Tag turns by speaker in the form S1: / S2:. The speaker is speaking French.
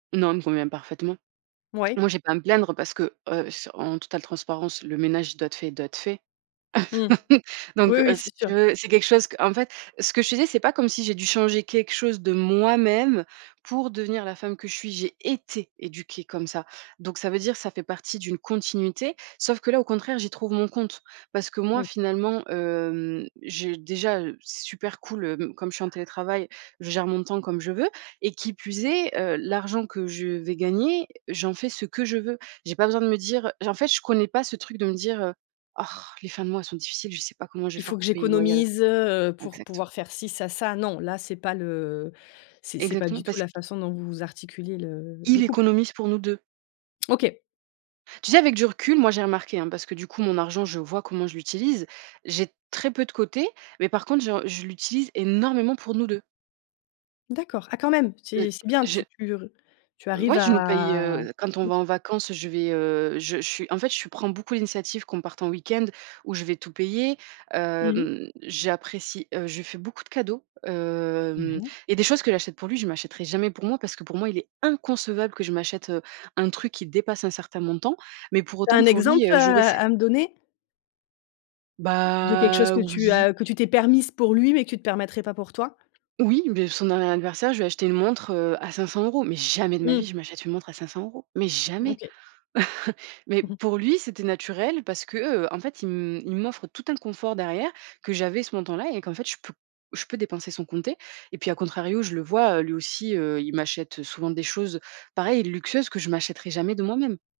S1: Non, elle me convient parfaitement.
S2: Mouais.
S1: Moi, j'ai pas à me plaindre parce que, heu, s en totale transparence, le ménage, il doit être fait, il doit être fait.
S2: Mmh. Oui,
S1: Donc heu,
S2: oui,
S1: si
S2: c'est
S1: tu
S2: sûr.
S1: veux, c'est quelque chose qu'en fait, ce que je te disais, c'est pas comme si j'ai dû changer quelque chose de moi-même pour devenir la femme que je suis. J'ai été éduquée comme ça. Donc ça veut dire, ça fait partie d'une continuité. Sauf que là, au contraire, j'y trouve mon compte parce que moi,
S2: Oui.
S1: finalement, hem, j'ai déjà, heu, c'est super cool, heu, comme je suis en télétravail, je gère mon temps comme je veux et qui plus est, heu, l'argent que je vais gagner, j'en fais ce que je veux. J'ai pas besoin de me dire, heu, j en fait je connais pas ce truc de me dire, heu: «Orh, les fins de mois sont difficiles, je sais pas comment je vais
S2: «Il
S1: faire
S2: faut que
S1: pour payer le loyer à la»
S2: j'économise, heu, pour
S1: exactement.
S2: pouvoir faire ci, ça, ça», non, là, c'est pas le c'est c'est pas
S1: Exactement
S2: du tout
S1: parce
S2: la
S1: q
S2: façon dont vous articulez le le
S1: Il
S2: couple.
S1: économise pour nous 2.
S2: OK.
S1: Tu sais avec du recul, moi, j'ai remarqué hein, parce que du coup mon argent je vois comment je l'utilise. J'ai très peu de côté mais par contre j'en je l'utilise énormément pour nous 2.
S2: D'accord, ah quand même,
S1: Heu,
S2: c'est c'est bien,
S1: je
S2: tu tu r tu arrives
S1: Ouais je nous paye,
S2: à
S1: heu, quand on va
S2: OK.
S1: en vacances je vais, heu, je je suis en fait, je prends beaucoup l'initiative qu'on parte en week-end où je vais tout payer,
S2: Mmh mh.
S1: hem, j'apprécie, heu, je fais beaucoup de cadeaux, hem
S2: Oui.
S1: et des choses que j'achète pour lui, je m'achèterai jamais pour moi parce que pour moi, il est inconcevable que je m'achète, heu, un truc qui dépasse un certain montant. Mais pour
S2: Tu as
S1: autant,
S2: un
S1: pour
S2: exemple
S1: lui, heu, j'aurais
S2: à
S1: cette
S2: à me donner? De quelque chose
S1: Bah
S2: que tu
S1: oui.
S2: as que tu t'es permise pour lui, mais que tu te permettrais pas pour toi?
S1: Oui, beh, son dernier anniversaire, je lui ai acheté une montre, heu, à 500 € mais jamais de ma vie,
S2: Mmh.
S1: je m'achète une montre à 500 € mais jamais.
S2: OK.
S1: Mais
S2: Mmh mh.
S1: pour lui, c'était naturel parce que, heu, en fait, il m il m'offre tout un confort derrière, que j'avais ce montant là et qu'en fait, je peux je peux dépenser sans compter et puis, à contrario, je le vois, heu, lui aussi, heu, il m'achète, heu, souvent des choses pareilles, luxueuses que je m'achèterai jamais de moi-même.